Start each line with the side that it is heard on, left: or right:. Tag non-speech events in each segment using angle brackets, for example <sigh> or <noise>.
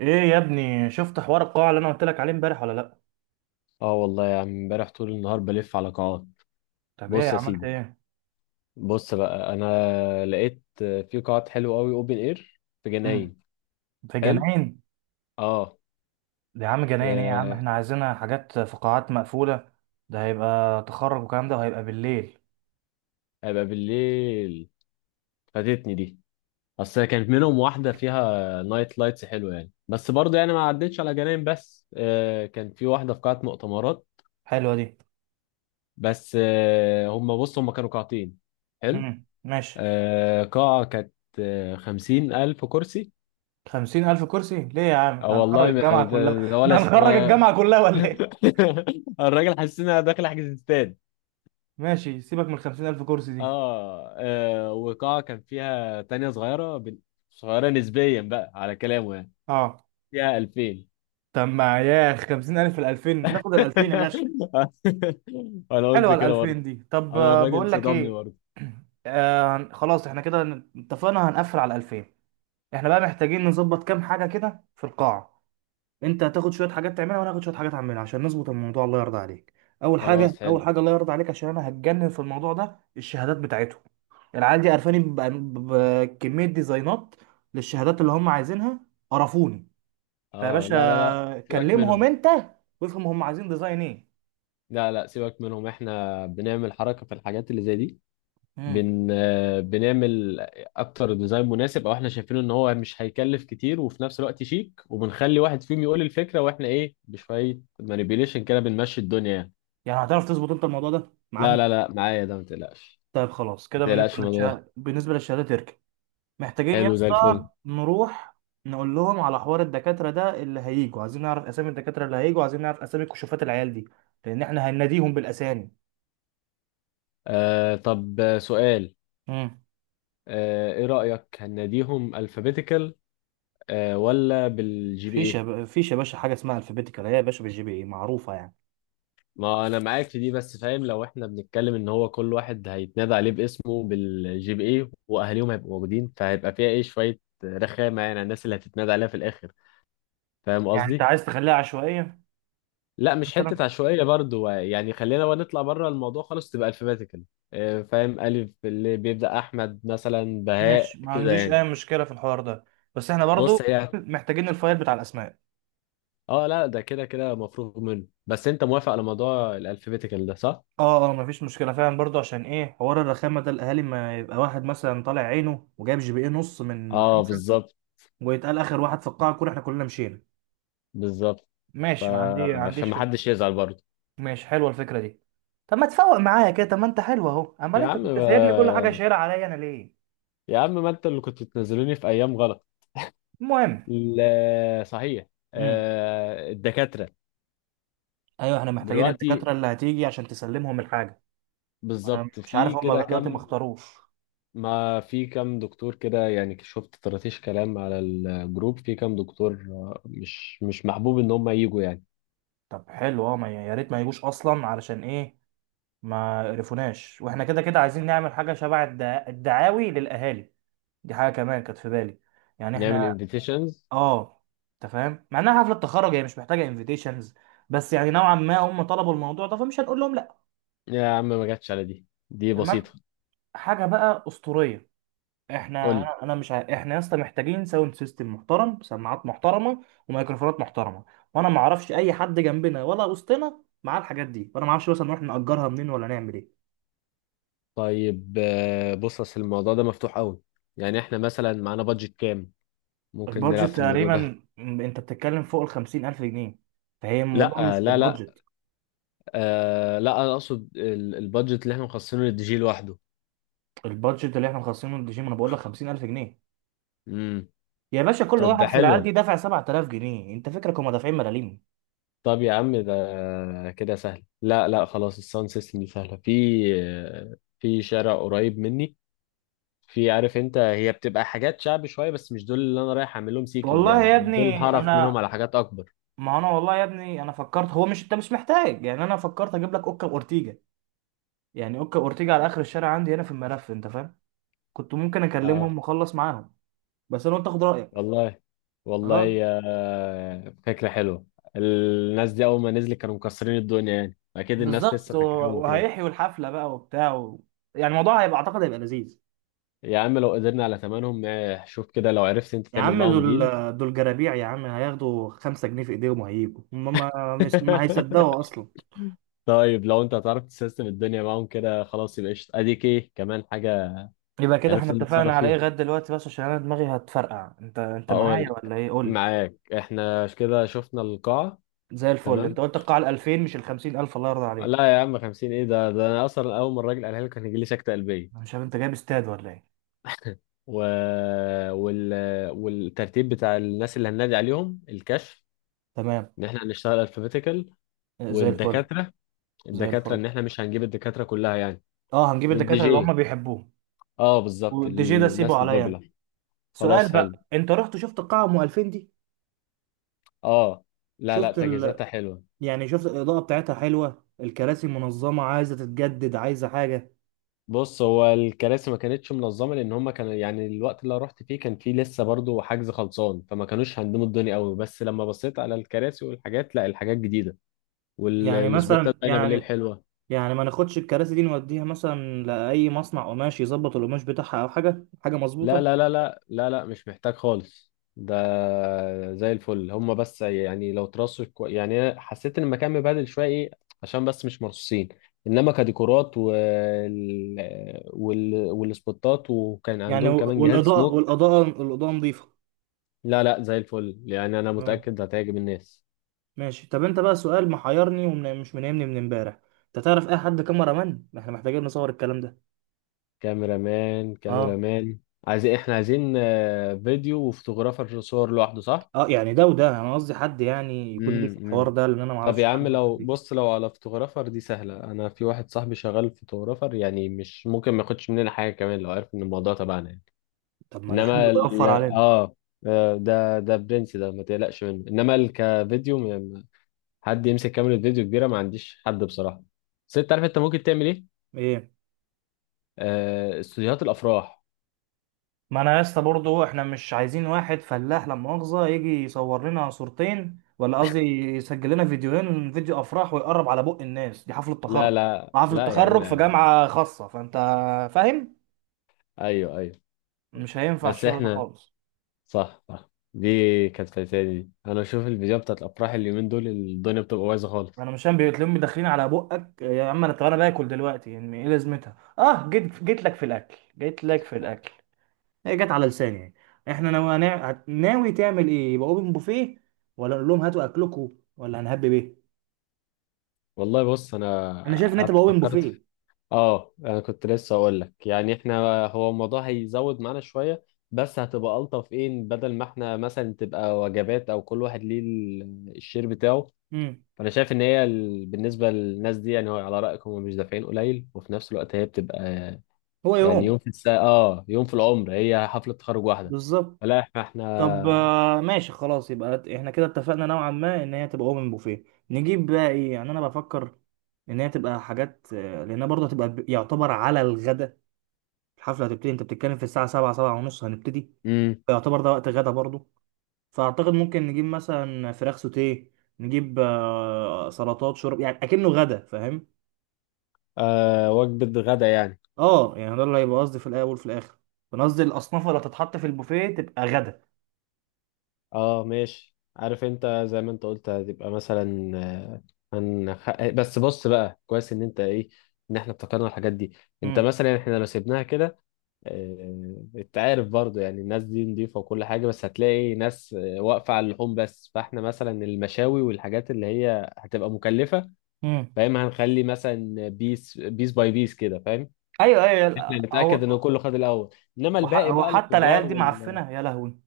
right: ايه يا ابني، شفت حوار القاعة اللي انا قلت لك عليه امبارح ولا لا؟
left: اه والله يا عم، امبارح طول النهار بلف على قاعات.
right: طب ايه
left: بص يا
right: عملت
left: سيدي،
right: ايه؟
left: بص بقى، انا لقيت في قاعات حلوه قوي اوبن اير في
right: مم.
left: جناين.
right: في
left: حلو.
right: جناين؟
left: اه.
right: ده يا عم جناين ايه يا عم، احنا
left: في
right: عايزينها حاجات في قاعات مقفولة. ده هيبقى تخرج والكلام ده وهيبقى بالليل.
left: هيبقى بالليل. فاتتني دي، اصل كانت منهم واحده فيها نايت لايتس حلوه يعني، بس برضه يعني ما عدتش على جناين. بس كان في واحده في قاعه مؤتمرات.
right: حلوة دي.
left: بس هم، بص هم كانوا قاعتين. حلو.
right: مم. ماشي.
left: قاعه كانت، خمسين ألف كرسي.
right: خمسين ألف كرسي ليه يا عم؟
left: اه
right: احنا هنخرج
left: والله ما-
right: الجامعة كلها
left: ده-
right: <laughs>
left: ده ولا
right: احنا هنخرج الجامعة كلها ولا ايه؟
left: <laughs> الراجل حسينا داخل حجز استاد.
right: ماشي، سيبك من الخمسين ألف كرسي دي.
left: اه وقاعة كان فيها تانية صغيرة صغيرة نسبيا بقى على كلامه يعني.
right: اه.
left: فيها 2000.
right: طب ما ياخ خمسين ألف في الألفين، ناخد الألفين يا باشا.
left: <laughs> انا قلت
right: حلوه ال
left: كده برضه.
right: 2000 دي. طب
left: انا الراجل
right: بقول لك
left: صدمني
right: ايه.
left: برضه.
right: <clears throat> خلاص احنا كده اتفقنا هنقفل على 2000. احنا بقى محتاجين نظبط كام حاجه كده في القاعه. انت هتاخد شويه حاجات تعملها وانا هاخد شويه حاجات اعملها عشان نظبط الموضوع الله يرضى عليك. اول حاجه
left: خلاص
right: اول
left: حلو.
right: حاجه الله يرضى عليك عشان انا هتجنن في الموضوع ده الشهادات بتاعتهم. العيال دي قرفاني بكميه ديزاينات للشهادات اللي هم عايزينها. قرفوني. فيا
left: اه لا لا لا،
right: باشا
left: سيبك
right: كلمهم
left: منهم.
right: انت وافهم هم عايزين ديزاين ايه.
left: لا لا سيبك منهم، احنا بنعمل حركة في الحاجات اللي زي دي.
right: مم.
left: بن آه، بنعمل اكتر ديزاين مناسب او احنا شايفينه ان هو مش هيكلف كتير، وفي نفس الوقت شيك، وبنخلي واحد فيهم يقول الفكره واحنا ايه بشويه مانيبيوليشن كده بنمشي الدنيا يعني.
right: يعني هتعرف تظبط انت الموضوع ده
left: لا
right: معاهم؟
left: لا لا، معايا ده ما تقلقش.
right: طيب خلاص
left: ما
right: كده بالنسبة
left: تقلقش من الموضوع ده.
right: للشهادة بالنسبة للشهادة تركي. محتاجين يا
left: حلو زي
right: اسطى
left: الفل.
right: نروح نقول لهم على حوار الدكاترة ده اللي هيجوا، عايزين نعرف أسامي الدكاترة اللي هيجوا، عايزين نعرف أسامي كشوفات العيال دي. لأن احنا هنناديهم بالأسامي.
left: آه طب سؤال.
right: امم
left: آه ايه رايك، هناديهم الفابيتيكال آه ولا بالجي بي اي؟
right: فيش يا باشا حاجة اسمها الفابيتيكال، هي يا باشا بالجي بي إيه معروفة يعني.
left: ما انا معاك في دي، بس فاهم لو احنا بنتكلم ان هو كل واحد هيتنادى عليه باسمه بالجي بي اي، واهاليهم هيبقوا موجودين، فهيبقى فيها ايه شويه رخامه يعني على الناس اللي هتتنادى عليها في الاخر. فاهم
right: يعني أنت
left: قصدي؟
right: عايز تخليها عشوائية؟
left: لا مش
right: مثلا.
left: حته عشوائيه برضو، يعني خلينا بقى نطلع بره الموضوع خالص، تبقى الفابيتيكال. فاهم، الف اللي بيبدا احمد مثلا، بهاء
right: ماشي، ما
left: كده
right: عنديش
left: يعني.
right: أي مشكلة في الحوار ده. بس احنا برضو
left: بص
right: <laughs>
left: هي.
right: محتاجين الفايل بتاع الأسماء.
left: اه لا ده كده كده مفروغ منه، بس انت موافق على موضوع الالفابيتيكال ده صح؟
right: اه اه، مفيش مشكله فعلا برضو عشان ايه حوار الرخامه ده، الاهالي ما يبقى واحد مثلا طالع عينه وجايب جي بي ايه نص من
left: اه
right: خمسه
left: بالظبط.
right: ويتقال اخر واحد في القاعه كلها احنا كلنا مشينا.
left: بالظبط.
right: ماشي، ما
left: فعشان
right: عنديش
left: ما
right: فكره.
left: حدش يزعل برضو.
right: ماشي، حلوه الفكره دي. طب ما تفوق معايا كده، طب ما انت حلو اهو، امال
left: يا
right: انت
left: عم
right: كنت سايبني كل حاجه
left: ما...
right: شايلها عليا انا ليه؟
left: يا عم ما انت اللي كنت بتنزلوني في ايام غلط.
right: المهم.
left: لا صحيح.
right: امم.
left: الدكاترة.
right: ايوه، احنا محتاجين
left: دلوقتي
right: الدكاتره اللي هتيجي عشان تسلمهم الحاجه. انا
left: بالظبط
right: مش عارف
left: في
right: هم
left: كده
right: لغايه دلوقتي ما
left: كم؟
right: اختاروش.
left: ما في كم دكتور كده يعني، شفت طرطيش كلام على الجروب، في كم دكتور مش مش محبوب ان هم يجوا يعني.
right: طب حلو، اه يا ريت ما يجوش اصلا علشان ايه. ما عرفوناش واحنا كده كده عايزين نعمل حاجه شبه الدعاوي للاهالي. دي حاجه كمان كانت في بالي. يعني
left: نعمل
right: احنا
left: انفيتيشنز.
right: اه انت فاهم، مع انها حفله تخرج هي مش محتاجه انفيتيشنز. بس يعني نوعا ما هم طلبوا الموضوع ده فمش هنقول لهم لا.
left: يا عم ما جاتش على دي، دي
right: تمام.
left: بسيطة.
right: حاجه بقى اسطوريه. احنا
left: قول لي.
right: انا أنا مش ع... احنا يا اسطى محتاجين ساوند سيستم محترم، سماعات محترمه وميكروفونات محترمه. وانا ما اعرفش اي حد جنبنا ولا وسطنا معاه الحاجات دي، وانا ما اعرفش مثلا نروح نأجرها منين ولا نعمل ايه.
left: طيب بص، اصل الموضوع ده مفتوح قوي. يعني احنا مثلا معانا بادجت كام، ممكن نلعب
right: البادجت
left: في الموضوع
right: تقريبا،
left: ده.
right: انت بتتكلم فوق ال 50,000 جنيه، فهي الموضوع مش
left: لا
right: في
left: لا لا،
right: البادجت.
left: آه لا انا اقصد البادجت اللي احنا مخصصينه للدي جي لوحده.
right: البادجت اللي احنا مخصصينه للجيم انا بقول لك 50,000 جنيه.
left: امم.
right: يا باشا كل
left: طب
right: واحد
left: ده
right: في
left: حلو.
right: العيال دي دافع 7,000 جنيه، انت فكرك هم دافعين ملاليم؟
left: طب يا عم ده كده سهل. لا لا خلاص، الساوند سيستم دي سهله. في في شارع قريب مني، في، عارف انت، هي بتبقى حاجات شعبي شويه، بس مش دول اللي انا رايح اعمل لهم سيكينج يعني،
right: والله يا
left: انا دول
right: ابني
left: هعرف منهم
right: انا
left: على حاجات اكبر.
right: والله يا ابني انا فكرت، هو مش انت مش محتاج يعني، انا فكرت اجيب لك اوكا اورتيجا. يعني اوكا اورتيجا على اخر الشارع عندي هنا في الملف، انت فاهم. كنت ممكن
left: اه
right: اكلمهم واخلص معاهم بس انا قلت اخد رايك.
left: والله.
right: اه،
left: والله آه فكره حلوه. الناس دي اول ما نزلت كانوا مكسرين الدنيا يعني، اكيد الناس
right: بالظبط
left: لسه فاكراهم وكده.
right: وهيحيوا الحفله بقى وبتاع يعني الموضوع اعتقد هيبقى لذيذ.
left: يا عم لو قدرنا على ثمنهم شوف كده لو عرفت انت
right: يا
left: تعمل
right: عم
left: معاهم
right: دول
left: ديل.
right: دول جرابيع يا عم، هياخدوا 5 جنيه في ايديهم وهيجوا هم ما هيصدقوا
left: <laughs>
right: اصلا.
left: طيب لو انت هتعرف تسيستم الدنيا معاهم كده، خلاص يبقى قشطة. اديك ايه كمان حاجة؟
right: يبقى كده احنا
left: عرفت
right: اتفقنا
left: نتصرف
right: على ايه
left: فيها.
right: غدا دلوقتي، بس عشان انا دماغي هتفرقع، انت معايا
left: هقول.
right: ولا ايه قول لي.
left: معاك. احنا كده شفنا القاعة.
right: زي الفل،
left: تمام.
right: انت قلت القاعه ال 2000 مش ال 50,000 الله يرضى عليك.
left: لا يا عم، 50 ايه ده، ده انا اصلا اول ما الراجل قالها لي كان يجي لي سكتة
right: انا
left: قلبية.
right: مش عارف انت جايب استاد ولا ايه؟
left: و... وال... والترتيب بتاع الناس اللي هننادي عليهم الكشف،
right: تمام.
left: ان احنا هنشتغل الفابيتيكال.
right: زي الفل.
left: والدكاترة،
right: زي
left: الدكاترة
right: الفل،
left: ان احنا مش هنجيب الدكاترة كلها يعني.
right: اه هنجيب
left: والدي
right: الدكاتره اللي هم
left: جي،
right: بيحبوهم.
left: اه بالظبط
right: والدي جي ده سيبه
left: الناس
right: عليا انا.
left: الباجلة. خلاص
right: سؤال
left: حلو.
right: بقى، انت رحت شفت القاعه ام 2000 دي؟
left: اه لا لا،
right: شفت ال...
left: تجهيزاتها حلوة.
right: يعني شفت الاضاءه بتاعتها حلوه، الكراسي منظمه، عايزه تتجدد، عايزه حاجه؟
left: بص هو الكراسي ما كانتش منظمة، لأن هما كانوا يعني الوقت اللي أنا رحت فيه كان فيه لسه برضو حجز خلصان، فما كانوش هندموا الدنيا قوي، بس لما بصيت على الكراسي والحاجات، لا الحاجات جديدة.
right: يعني
left: والسبوتات
right: مثلا،
left: باينة بالليل
right: يعني
left: حلوة.
right: يعني ما ناخدش الكراسي دي نوديها مثلا لأي مصنع قماش يظبط القماش بتاعها أو حاجة
left: لا
right: مظبوطة.
left: لا لا لا لا لا مش محتاج خالص ده، زي الفل. هما بس يعني لو ترصوا يعني أنا حسيت ان المكان مبهدل شويه ايه، عشان بس مش مرصوصين. انما كديكورات والسبوتات، وكان
right: يعني
left: عندهم
right: و-
left: كمان جهاز
right: والإضاءة
left: سموك.
right: والإضاءة الإضاءة نظيفة.
left: لا لا زي الفل يعني، انا
right: تمام.
left: متاكد هتعجب الناس.
right: ماشي، طب أنت بقى سؤال محيرني ومش منامني من امبارح. أنت تعرف أي حد كاميرا مان؟ ما إحنا محتاجين نصور الكلام ده.
left: كاميرا مان. كاميرا
right: أه
left: مان. عايزين، احنا عايزين فيديو وفوتوغرافر صور لوحده، صح؟
right: أه، يعني ده وده، أنا قصدي حد يعني يكون ليه في الحوار
left: امم.
right: ده، لأن أنا ما
left: طب
right: أعرفش
left: يا
right: حد من
left: عم
right: الناس
left: لو
right: دي.
left: بص، لو على فوتوغرافر دي سهلة، أنا في واحد صاحبي شغال فوتوغرافر، يعني مش ممكن ما ياخدش مننا حاجة كمان لو عرف إن الموضوع تبعنا يعني.
right: طب ما ده حلو
left: إنما
right: ده
left: ال
right: يوفر علينا.
left: آه آه، ده ده برنس ده ما تقلقش منه. إنما ال- كفيديو م- حد يمسك كاميرا فيديو كبيرة ما عنديش حد بصراحة. بس أنت عارف أنت ممكن تعمل إيه؟
right: إيه.
left: استوديوهات الأفراح.
right: ما انا يا اسطى برضه احنا مش عايزين واحد فلاح لا مؤاخذه يجي يصور لنا صورتين، ولا قصدي يسجل لنا فيديوهين، فيديو افراح ويقرب على بق الناس دي، حفله
left: لا
right: تخرج
left: لا
right: وحفله
left: لا يا عم.
right: تخرج في جامعه خاصه، فانت فاهم،
left: أيوه أيوه.
right: مش هينفع
left: بس
right: الشغل ده
left: إحنا،
right: خالص.
left: صح صح دي كانت فايتاني، دي انا بشوف الفيديوهات بتاعت الافراح اليومين دول الدنيا بتبقى بايظه خالص.
right: انا مش فاهم بيتلم داخلين على بقك يا عم، انا طب انا باكل دلوقتي يعني ايه لازمتها، اه جيت لك في الاكل. هي جت على لساني يعني. احنا ناوي تعمل ايه، يبقى اوبن بوفيه ولا نقول لهم هاتوا اكلكم ولا هنهب بيه؟
left: والله بص انا
right: انا شايف ان انت
left: قعدت
right: بقى اوبن
left: فكرت
right: بوفيه.
left: في- اه انا كنت لسه اقول لك يعني، احنا هو الموضوع هيزود معانا شويه، بس هتبقى الطف ايه بدل ما احنا مثلا تبقى وجبات او كل واحد ليه الشير بتاعه.
right: امم.
left: فانا شايف ان بالنسبه للناس دي يعني، هو على رايكم هم مش دافعين قليل، وفي نفس الوقت هي بتبقى
right: هو
left: يعني
right: يوم.
left: يوم في الساعه، اه يوم في العمر، هي حفله تخرج واحده.
right: بالظبط.
left: فلا احنا،
right: طب
left: احنا.
right: ماشي خلاص يبقى احنا كده اتفقنا نوعا ما ان هي تبقى اوبن بوفيه. نجيب بقى ايه يعني، انا بفكر ان هي تبقى حاجات، لانها برضه هتبقى يعتبر على الغدا. الحفله هتبتدي، انت بتتكلم في الساعه 7، 7 ونص هنبتدي.
left: مم.
right: يعتبر ده وقت غدا برضه. فاعتقد ممكن نجيب مثلا فراخ سوتيه، نجيب سلطات شرب، يعني اكنه غدا فاهم.
left: آه وجبة غدا يعني.
right: اه يعني ده اللي هيبقى قصدي في الاول وفي الاخر. انا قصدي الاصناف اللي هتتحط في البوفيه تبقى غدا.
left: اه ماشي، عارف انت زي ما انت قلت هتبقى مثلا، بس بص بقى، كويس ان انت ايه ان احنا افتكرنا الحاجات دي. انت مثلا احنا لو سيبناها كده، آه انت عارف برضو يعني الناس دي نضيفة وكل حاجة، بس هتلاقي ناس واقفة على اللحوم بس، فاحنا مثلا المشاوي والحاجات اللي هي هتبقى مكلفة.
right: امم.
left: فاهم، هنخلي مثلا بيس بيس باي بيس كده فاهم.
right: ايوه ايوه،
left: احنا
right: لا،
left: نتأكد ان كله خد الاول، انما الباقي
right: هو
left: بقى
right: حتى العيال
left: الخضار.
right: دي معفنه يا لهوي.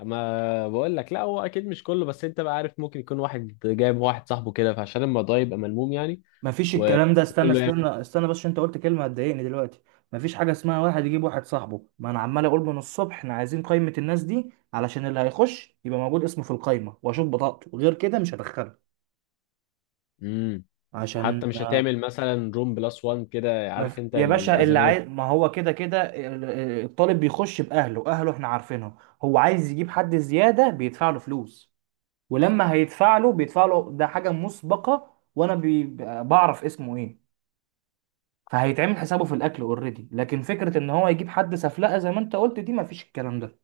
left: ما بقول لك لا هو اكيد مش كله، بس انت بقى عارف ممكن يكون واحد جايب واحد صاحبه كده، فعشان الموضوع يبقى ملموم يعني.
right: ما فيش
left: و-
right: الكلام ده، استنى
left: وكله ياخد.
right: استنى استنى، بس عشان انت قلت كلمه هتضايقني دلوقتي. ما فيش حاجه اسمها واحد يجيب واحد صاحبه، ما انا عمال اقول من الصبح احنا عايزين قائمه الناس دي علشان اللي هيخش يبقى موجود اسمه في القائمه واشوف بطاقته، غير كده مش هدخله.
left: امم.
right: عشان
left: حتى مش هتعمل مثلا روم بلس وان كده،
right: ما
left: عارف
right: في...
left: انت،
right: يا باشا اللي عايز
left: للازمات.
right: ما هو كده كده الطالب بيخش باهله، اهله احنا عارفينهم. هو عايز يجيب حد زياده بيدفع له فلوس. ولما هيدفع له بيدفع له ده حاجه مسبقه، وانا بعرف اسمه ايه. فهيتعمل حسابه في الاكل اوريدي، لكن فكره ان هو يجيب حد سفلقه زي ما انت قلت دي مفيش الكلام ده.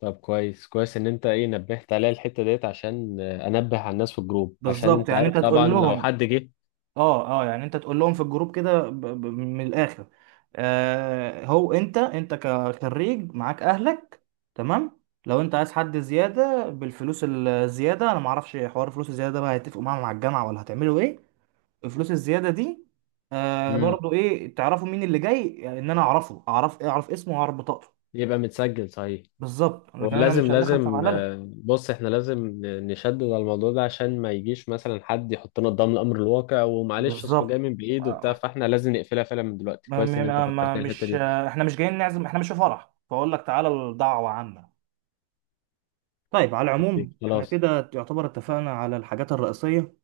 left: طب كويس كويس ان انت ايه نبهت عليا الحته ديت، عشان انبه على الناس في الجروب، عشان
right: بالظبط،
left: انت
right: يعني انت
left: عارف
right: الحاجة تقول
left: طبعا
right: بتبقى
left: لو
right: لهم.
left: حد جه.
right: اه اه، يعني انت تقول لهم في الجروب كده من الاخر. هو انت كخريج معاك اهلك. تمام. لو انت عايز حد زياده بالفلوس الزياده انا معرفش حوار الفلوس الزياده ده بقى، هيتفقوا معاهم مع الجامعه ولا هتعملوا ايه؟ الفلوس الزياده دي.
left: امم.
right: برضو ايه تعرفوا مين اللي جاي، يعني ان انا اعرفه، اعرف اسمه واعرف بطاقته.
left: يبقى متسجل صحيح.
right: بالظبط لكن انا
left: ولازم
right: مش هندخل في
left: لازم
right: بهلله.
left: بص احنا لازم نشدد على الموضوع ده، عشان ما يجيش مثلا حد يحطنا قدام الامر الواقع ومعلش اصله جاي
right: بالظبط.
left: من بعيد وبتاع،
right: آه.
left: فاحنا لازم نقفلها فعلا من دلوقتي. كويس ان انت فكرتني الحته
right: مش
left: دي.
right: آه، احنا مش جايين نعزم، احنا مش في فرح فاقول لك تعالى، الدعوه عامه. طيب على
left: طيب
right: العموم احنا
left: خلاص.
right: كده يعتبر اتفقنا على الحاجات الرئيسيه.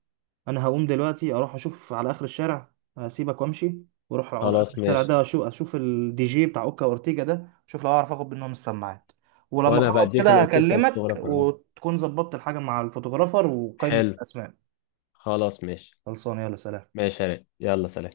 right: انا هقوم دلوقتي اروح اشوف على اخر الشارع هسيبك وامشي. واروح على اخر
left: خلاص
right: الشارع
left: ماشي.
right: ده اشوف الدي جي بتاع اوكا اورتيجا ده، اشوف لو اعرف اخد منهم السماعات. ولما
left: وانا
right: اخلص
left: بديك
right: كده
left: الاوكي بتاع
right: هكلمك
left: الفوتوغرافر اه.
right: وتكون ظبطت الحاجه مع الفوتوغرافر وقائمه
left: حلو.
right: الاسماء.
left: خلاص ماشي.
right: خلصانه، يلا سلام.
left: ماشي يا ريت، يلا سلام.